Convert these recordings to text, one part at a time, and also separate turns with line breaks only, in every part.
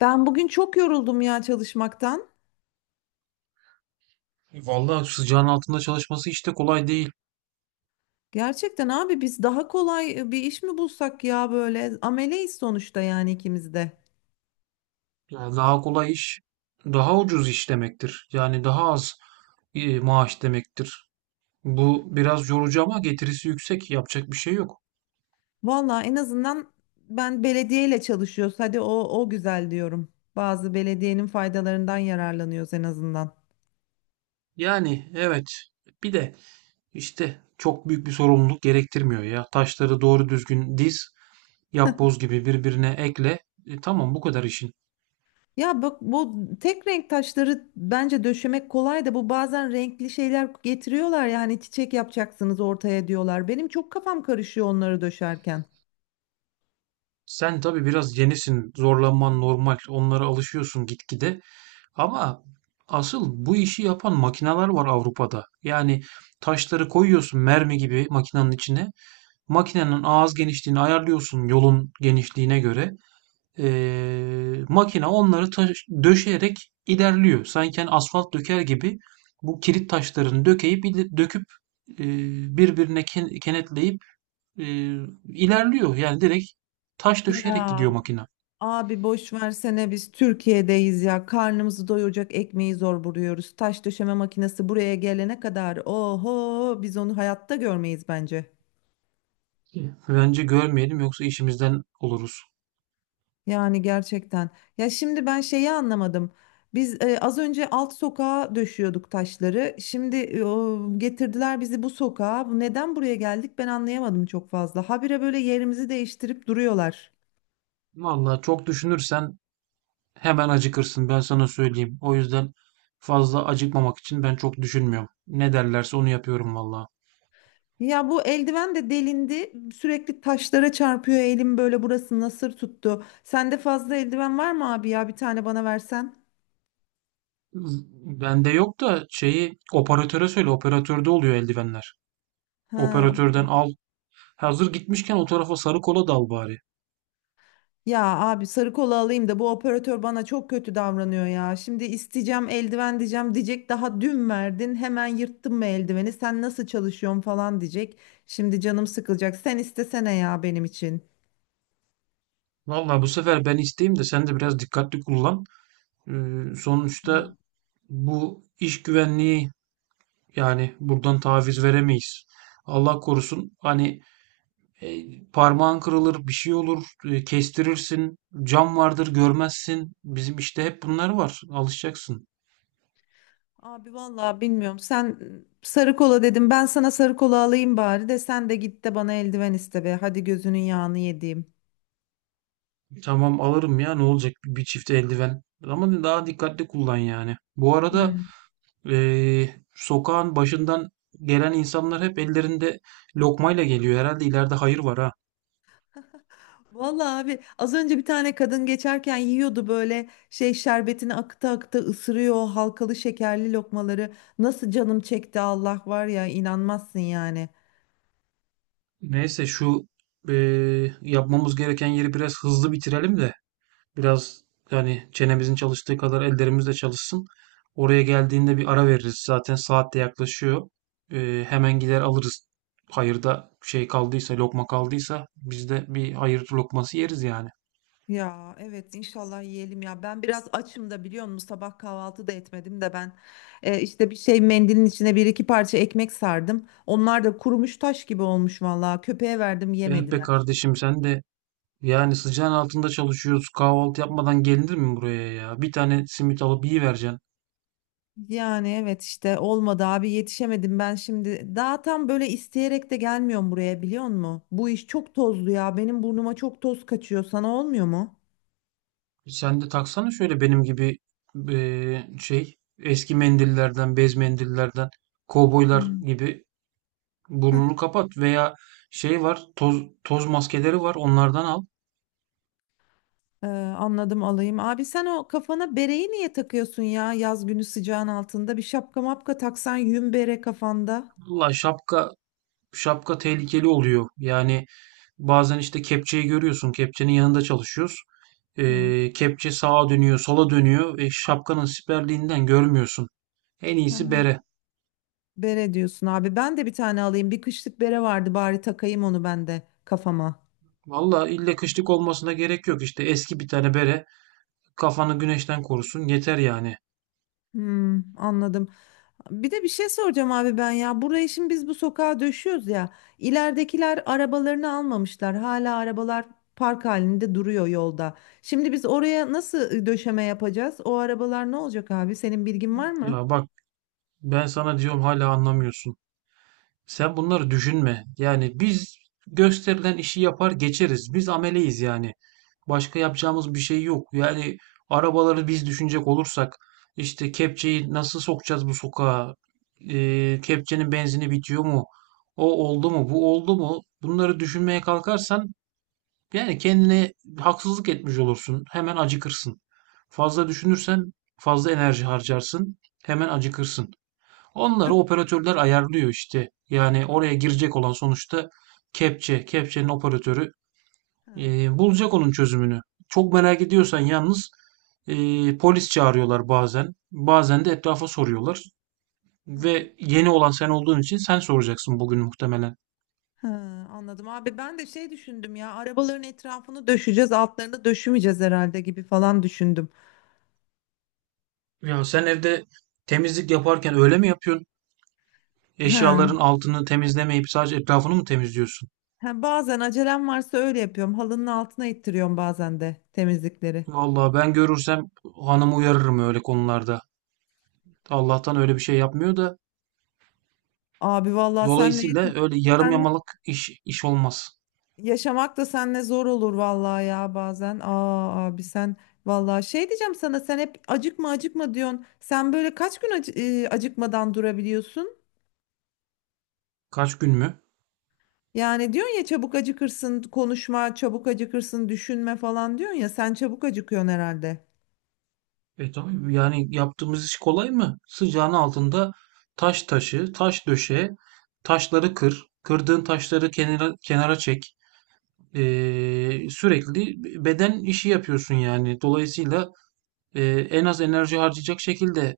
Ben bugün çok yoruldum ya çalışmaktan.
Vallahi sıcağın altında çalışması hiç de kolay değil.
Gerçekten abi biz daha kolay bir iş mi bulsak ya böyle ameleyiz sonuçta yani ikimiz de.
Yani daha kolay iş, daha ucuz iş demektir. Yani daha az maaş demektir. Bu biraz yorucu ama getirisi yüksek. Yapacak bir şey yok.
Valla en azından ben belediyeyle çalışıyoruz. Hadi o güzel diyorum. Bazı belediyenin faydalarından yararlanıyoruz en azından.
Yani evet. Bir de işte çok büyük bir sorumluluk gerektirmiyor ya. Taşları doğru düzgün diz, yapboz gibi birbirine ekle. Tamam bu kadar işin.
Ya bak bu tek renk taşları bence döşemek kolay da bu bazen renkli şeyler getiriyorlar yani çiçek yapacaksınız ortaya diyorlar. Benim çok kafam karışıyor onları döşerken.
Sen tabii biraz yenisin, zorlanman normal, onlara alışıyorsun gitgide. Ama asıl bu işi yapan makineler var Avrupa'da. Yani taşları koyuyorsun mermi gibi makinenin içine. Makinenin ağız genişliğini ayarlıyorsun yolun genişliğine göre. Makine onları döşeyerek ilerliyor. Sanki hani asfalt döker gibi bu kilit taşlarını döküp e, birbirine kenetleyip e, ilerliyor. Yani direkt taş döşeyerek
Ya
gidiyor makine.
abi boş versene biz Türkiye'deyiz ya. Karnımızı doyuracak ekmeği zor buluyoruz. Taş döşeme makinesi buraya gelene kadar oho biz onu hayatta görmeyiz bence.
Bence görmeyelim yoksa işimizden oluruz.
Yani gerçekten. Ya şimdi ben şeyi anlamadım. Biz az önce alt sokağa döşüyorduk taşları. Şimdi getirdiler bizi bu sokağa. Bu neden buraya geldik ben anlayamadım çok fazla. Habire böyle yerimizi değiştirip duruyorlar.
Vallahi çok düşünürsen hemen acıkırsın ben sana söyleyeyim. O yüzden fazla acıkmamak için ben çok düşünmüyorum. Ne derlerse onu yapıyorum vallahi.
Ya bu eldiven de delindi. Sürekli taşlara çarpıyor elim böyle burası nasır tuttu. Sende fazla eldiven var mı abi ya bir tane bana versen.
Z- Bende yok da şeyi operatöre söyle. Operatörde oluyor eldivenler.
Ha.
Operatörden al. Hazır gitmişken o tarafa sarı kola dal bari.
Ya abi sarı kola alayım da bu operatör bana çok kötü davranıyor ya. Şimdi isteyeceğim eldiven diyeceğim diyecek daha dün verdin hemen yırttın mı eldiveni sen nasıl çalışıyorsun falan diyecek. Şimdi canım sıkılacak sen istesene ya benim için.
Vallahi bu sefer ben isteyeyim de sen de biraz dikkatli kullan. Sonuçta bu iş güvenliği, yani buradan taviz veremeyiz. Allah korusun hani e, parmağın kırılır, bir şey olur, kestirirsin, cam vardır görmezsin. Bizim işte hep bunlar var. Alışacaksın.
Abi vallahi bilmiyorum. Sen sarı kola dedim. Ben sana sarı kola alayım bari de sen de git de bana eldiven iste be. Hadi gözünün yağını yediğim.
Tamam alırım ya, ne olacak bir çift eldiven. Ama daha dikkatli kullan yani. Bu arada
Yani.
sokağın başından gelen insanlar hep ellerinde lokmayla geliyor. Herhalde ileride hayır var ha.
Vallahi abi az önce bir tane kadın geçerken yiyordu böyle şey şerbetini akıta akıta ısırıyor o halkalı şekerli lokmaları. Nasıl canım çekti Allah var ya inanmazsın yani.
Neyse şu yapmamız gereken yeri biraz hızlı bitirelim de. Biraz, yani çenemizin çalıştığı kadar ellerimiz de çalışsın. Oraya geldiğinde bir ara veririz. Zaten saat de yaklaşıyor. Hemen gider alırız. Hayırda şey kaldıysa, lokma kaldıysa biz de bir hayır lokması yeriz yani.
Ya evet inşallah yiyelim ya. Ben biraz açım da biliyor musun? Sabah kahvaltı da etmedim de ben işte bir şey mendilin içine bir iki parça ekmek sardım. Onlar da kurumuş taş gibi olmuş vallahi. Köpeğe verdim
Evet be
yemediler.
kardeşim, sen de yani sıcağın altında çalışıyoruz. Kahvaltı yapmadan gelinir mi buraya ya? Bir tane simit alıp iyi vereceksin.
Yani evet işte olmadı abi yetişemedim ben şimdi. Daha tam böyle isteyerek de gelmiyorum buraya biliyor musun? Bu iş çok tozlu ya. Benim burnuma çok toz kaçıyor. Sana olmuyor mu?
Sen de taksana şöyle benim gibi şey eski mendillerden, bez mendillerden, kovboylar
Hmm.
gibi burnunu kapat, veya şey var toz maskeleri var onlardan al.
Ee, Anladım alayım. Abi sen o kafana bereyi niye takıyorsun ya yaz günü sıcağın altında? Bir şapka mapka taksan yün bere kafanda.
Valla şapka tehlikeli oluyor. Yani bazen işte kepçeyi görüyorsun. Kepçenin yanında çalışıyoruz.
Hı.
Kepçe sağa dönüyor, sola dönüyor. E, şapkanın siperliğinden görmüyorsun. En iyisi
Ha,
bere.
bere diyorsun abi. Ben de bir tane alayım. Bir kışlık bere vardı bari takayım onu ben de kafama.
Valla illa kışlık olmasına gerek yok. İşte eski bir tane bere. Kafanı güneşten korusun. Yeter yani.
Hmm, anladım. Bir de bir şey soracağım abi ben ya. Burayı şimdi biz bu sokağa döşüyoruz ya. İleridekiler arabalarını almamışlar. Hala arabalar park halinde duruyor yolda. Şimdi biz oraya nasıl döşeme yapacağız? O arabalar ne olacak abi? Senin bilgin var mı?
Ya bak, ben sana diyorum hala anlamıyorsun. Sen bunları düşünme. Yani biz gösterilen işi yapar geçeriz. Biz ameleyiz yani. Başka yapacağımız bir şey yok. Yani arabaları biz düşünecek olursak, işte kepçeyi nasıl sokacağız bu sokağa? Kepçenin benzini bitiyor mu? O oldu mu? Bu oldu mu? Bunları düşünmeye kalkarsan, yani kendine haksızlık etmiş olursun. Hemen acıkırsın. Fazla düşünürsen fazla enerji harcarsın. Hemen acıkırsın. Onları operatörler ayarlıyor işte. Yani oraya girecek olan sonuçta kepçe, kepçenin operatörü
Ha,
bulacak onun çözümünü. Çok merak ediyorsan yalnız, e, polis çağırıyorlar bazen. Bazen de etrafa soruyorlar.
ha,
Ve yeni olan sen olduğun için sen soracaksın bugün muhtemelen.
ha, anladım abi ben de şey düşündüm ya arabaların etrafını döşeceğiz altlarını döşümeyeceğiz herhalde gibi falan düşündüm.
Ya sen evde temizlik yaparken öyle mi yapıyorsun?
Ha,
Eşyaların altını temizlemeyip sadece etrafını mı temizliyorsun?
ha, bazen acelem varsa öyle yapıyorum halının altına ittiriyorum bazen de temizlikleri.
Vallahi ben görürsem hanımı uyarırım öyle konularda. Allah'tan öyle bir şey yapmıyor da,
Abi vallahi senle,
dolayısıyla öyle yarım
senle
yamalık iş olmaz.
yaşamak da senle zor olur vallahi ya bazen. Aa abi sen vallahi şey diyeceğim sana sen hep acıkma acıkma diyorsun. Sen böyle kaç gün acıkmadan durabiliyorsun?
Kaç gün mü?
Yani diyorsun ya çabuk acıkırsın konuşma, çabuk acıkırsın düşünme falan diyorsun ya sen çabuk acıkıyorsun herhalde.
E tabii, yani yaptığımız iş kolay mı? Sıcağın altında taş taşı, taş döşe, taşları kır, kırdığın taşları kenara kenara çek. E, sürekli beden işi yapıyorsun yani. Dolayısıyla e, en az enerji harcayacak şekilde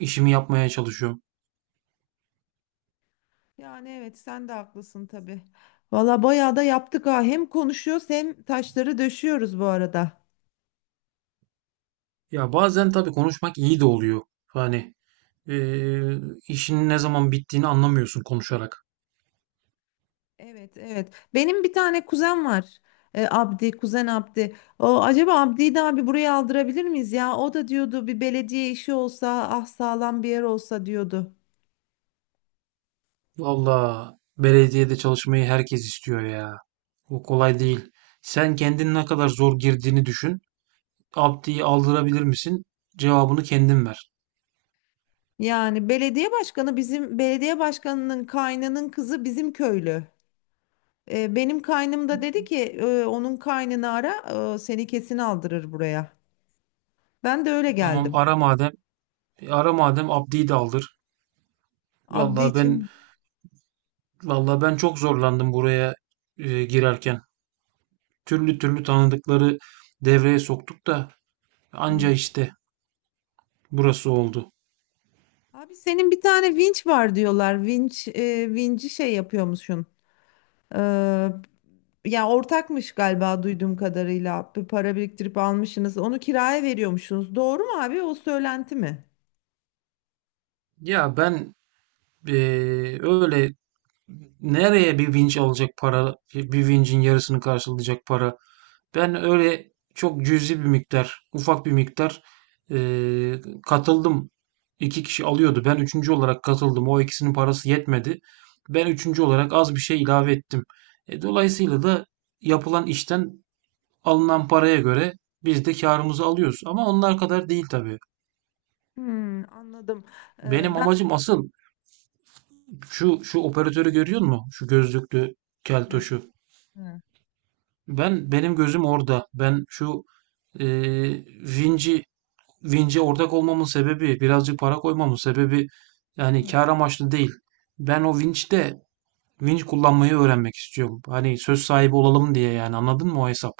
işimi yapmaya çalışıyorum.
Yani evet sen de haklısın tabii. Valla bayağı da yaptık ha. Hem konuşuyoruz hem taşları döşüyoruz bu arada.
Ya bazen tabii konuşmak iyi de oluyor. Hani eee, işin ne zaman bittiğini anlamıyorsun konuşarak.
Evet evet. Benim bir tane kuzen var. Abdi, kuzen Abdi. O, acaba Abdi'yi de abi buraya aldırabilir miyiz ya? O da diyordu bir belediye işi olsa ah sağlam bir yer olsa diyordu.
Valla belediyede çalışmayı herkes istiyor ya. O kolay değil. Sen kendin ne kadar zor girdiğini düşün. Abdi'yi aldırabilir misin? Cevabını kendin ver.
Yani belediye başkanı bizim belediye başkanının kaynının kızı bizim köylü. Benim kaynım da dedi ki Onun kaynını ara seni kesin aldırır buraya. Ben de öyle
Tamam
geldim.
ara madem. E, ara madem Abdi'yi de aldır.
Abdi
Valla ben
için.
Valla ben çok zorlandım buraya girerken. Türlü türlü tanıdıkları devreye soktuk da anca
Hmm.
işte burası oldu.
Abi senin bir tane vinç var diyorlar. Vinç vinci şey yapıyormuşsun. E, Ya ortakmış galiba duyduğum kadarıyla. Bir para biriktirip almışsınız. Onu kiraya veriyormuşsunuz. Doğru mu abi? O söylenti mi?
Ya ben öyle nereye bir vinç alacak para, bir vincin yarısını karşılayacak para. Ben öyle çok cüzi bir miktar, ufak bir miktar eee, katıldım. İki kişi alıyordu. Ben üçüncü olarak katıldım. O ikisinin parası yetmedi. Ben üçüncü olarak az bir şey ilave ettim. E, dolayısıyla da yapılan işten alınan paraya göre biz de karımızı alıyoruz. Ama onlar kadar değil tabii.
Hmm, anladım.
Benim
Ben
amacım asıl, şu şu operatörü görüyor musun? Şu gözlüklü keltoşu. Benim gözüm orada. Ben şu e, Vinci Vinci ortak olmamın sebebi, birazcık para koymamın sebebi, yani kar amaçlı değil. Ben o Vinci'de kullanmayı öğrenmek istiyorum. Hani söz sahibi olalım diye yani, anladın mı o hesap?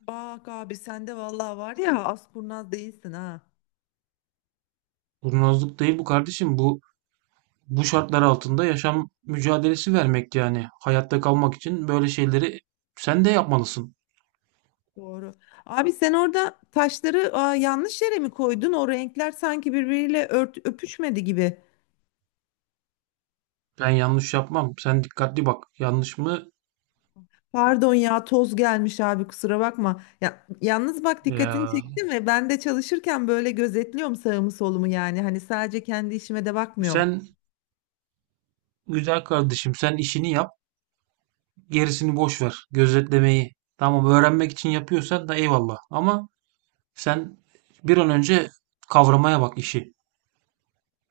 bak abi sende vallahi var ya az kurnaz değilsin ha.
Kurnazlık değil bu kardeşim. Bu şartlar altında yaşam mücadelesi vermek yani. Hayatta kalmak için böyle şeyleri sen de yapmalısın.
Doğru. Abi sen orada taşları aa, yanlış yere mi koydun? O renkler sanki birbiriyle öpüşmedi gibi.
Ben yanlış yapmam. Sen dikkatli bak. Yanlış mı?
Pardon ya toz gelmiş abi kusura bakma. Ya, yalnız bak dikkatini
Ya,
çekti mi? Ben de çalışırken böyle gözetliyorum sağımı solumu yani. Hani sadece kendi işime de bakmıyorum.
sen güzel kardeşim. Sen işini yap. Gerisini boş ver. Gözetlemeyi tamam öğrenmek için yapıyorsan da eyvallah. Ama sen bir an önce kavramaya bak işi.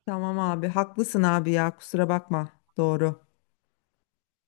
Tamam abi haklısın abi ya kusura bakma. Doğru.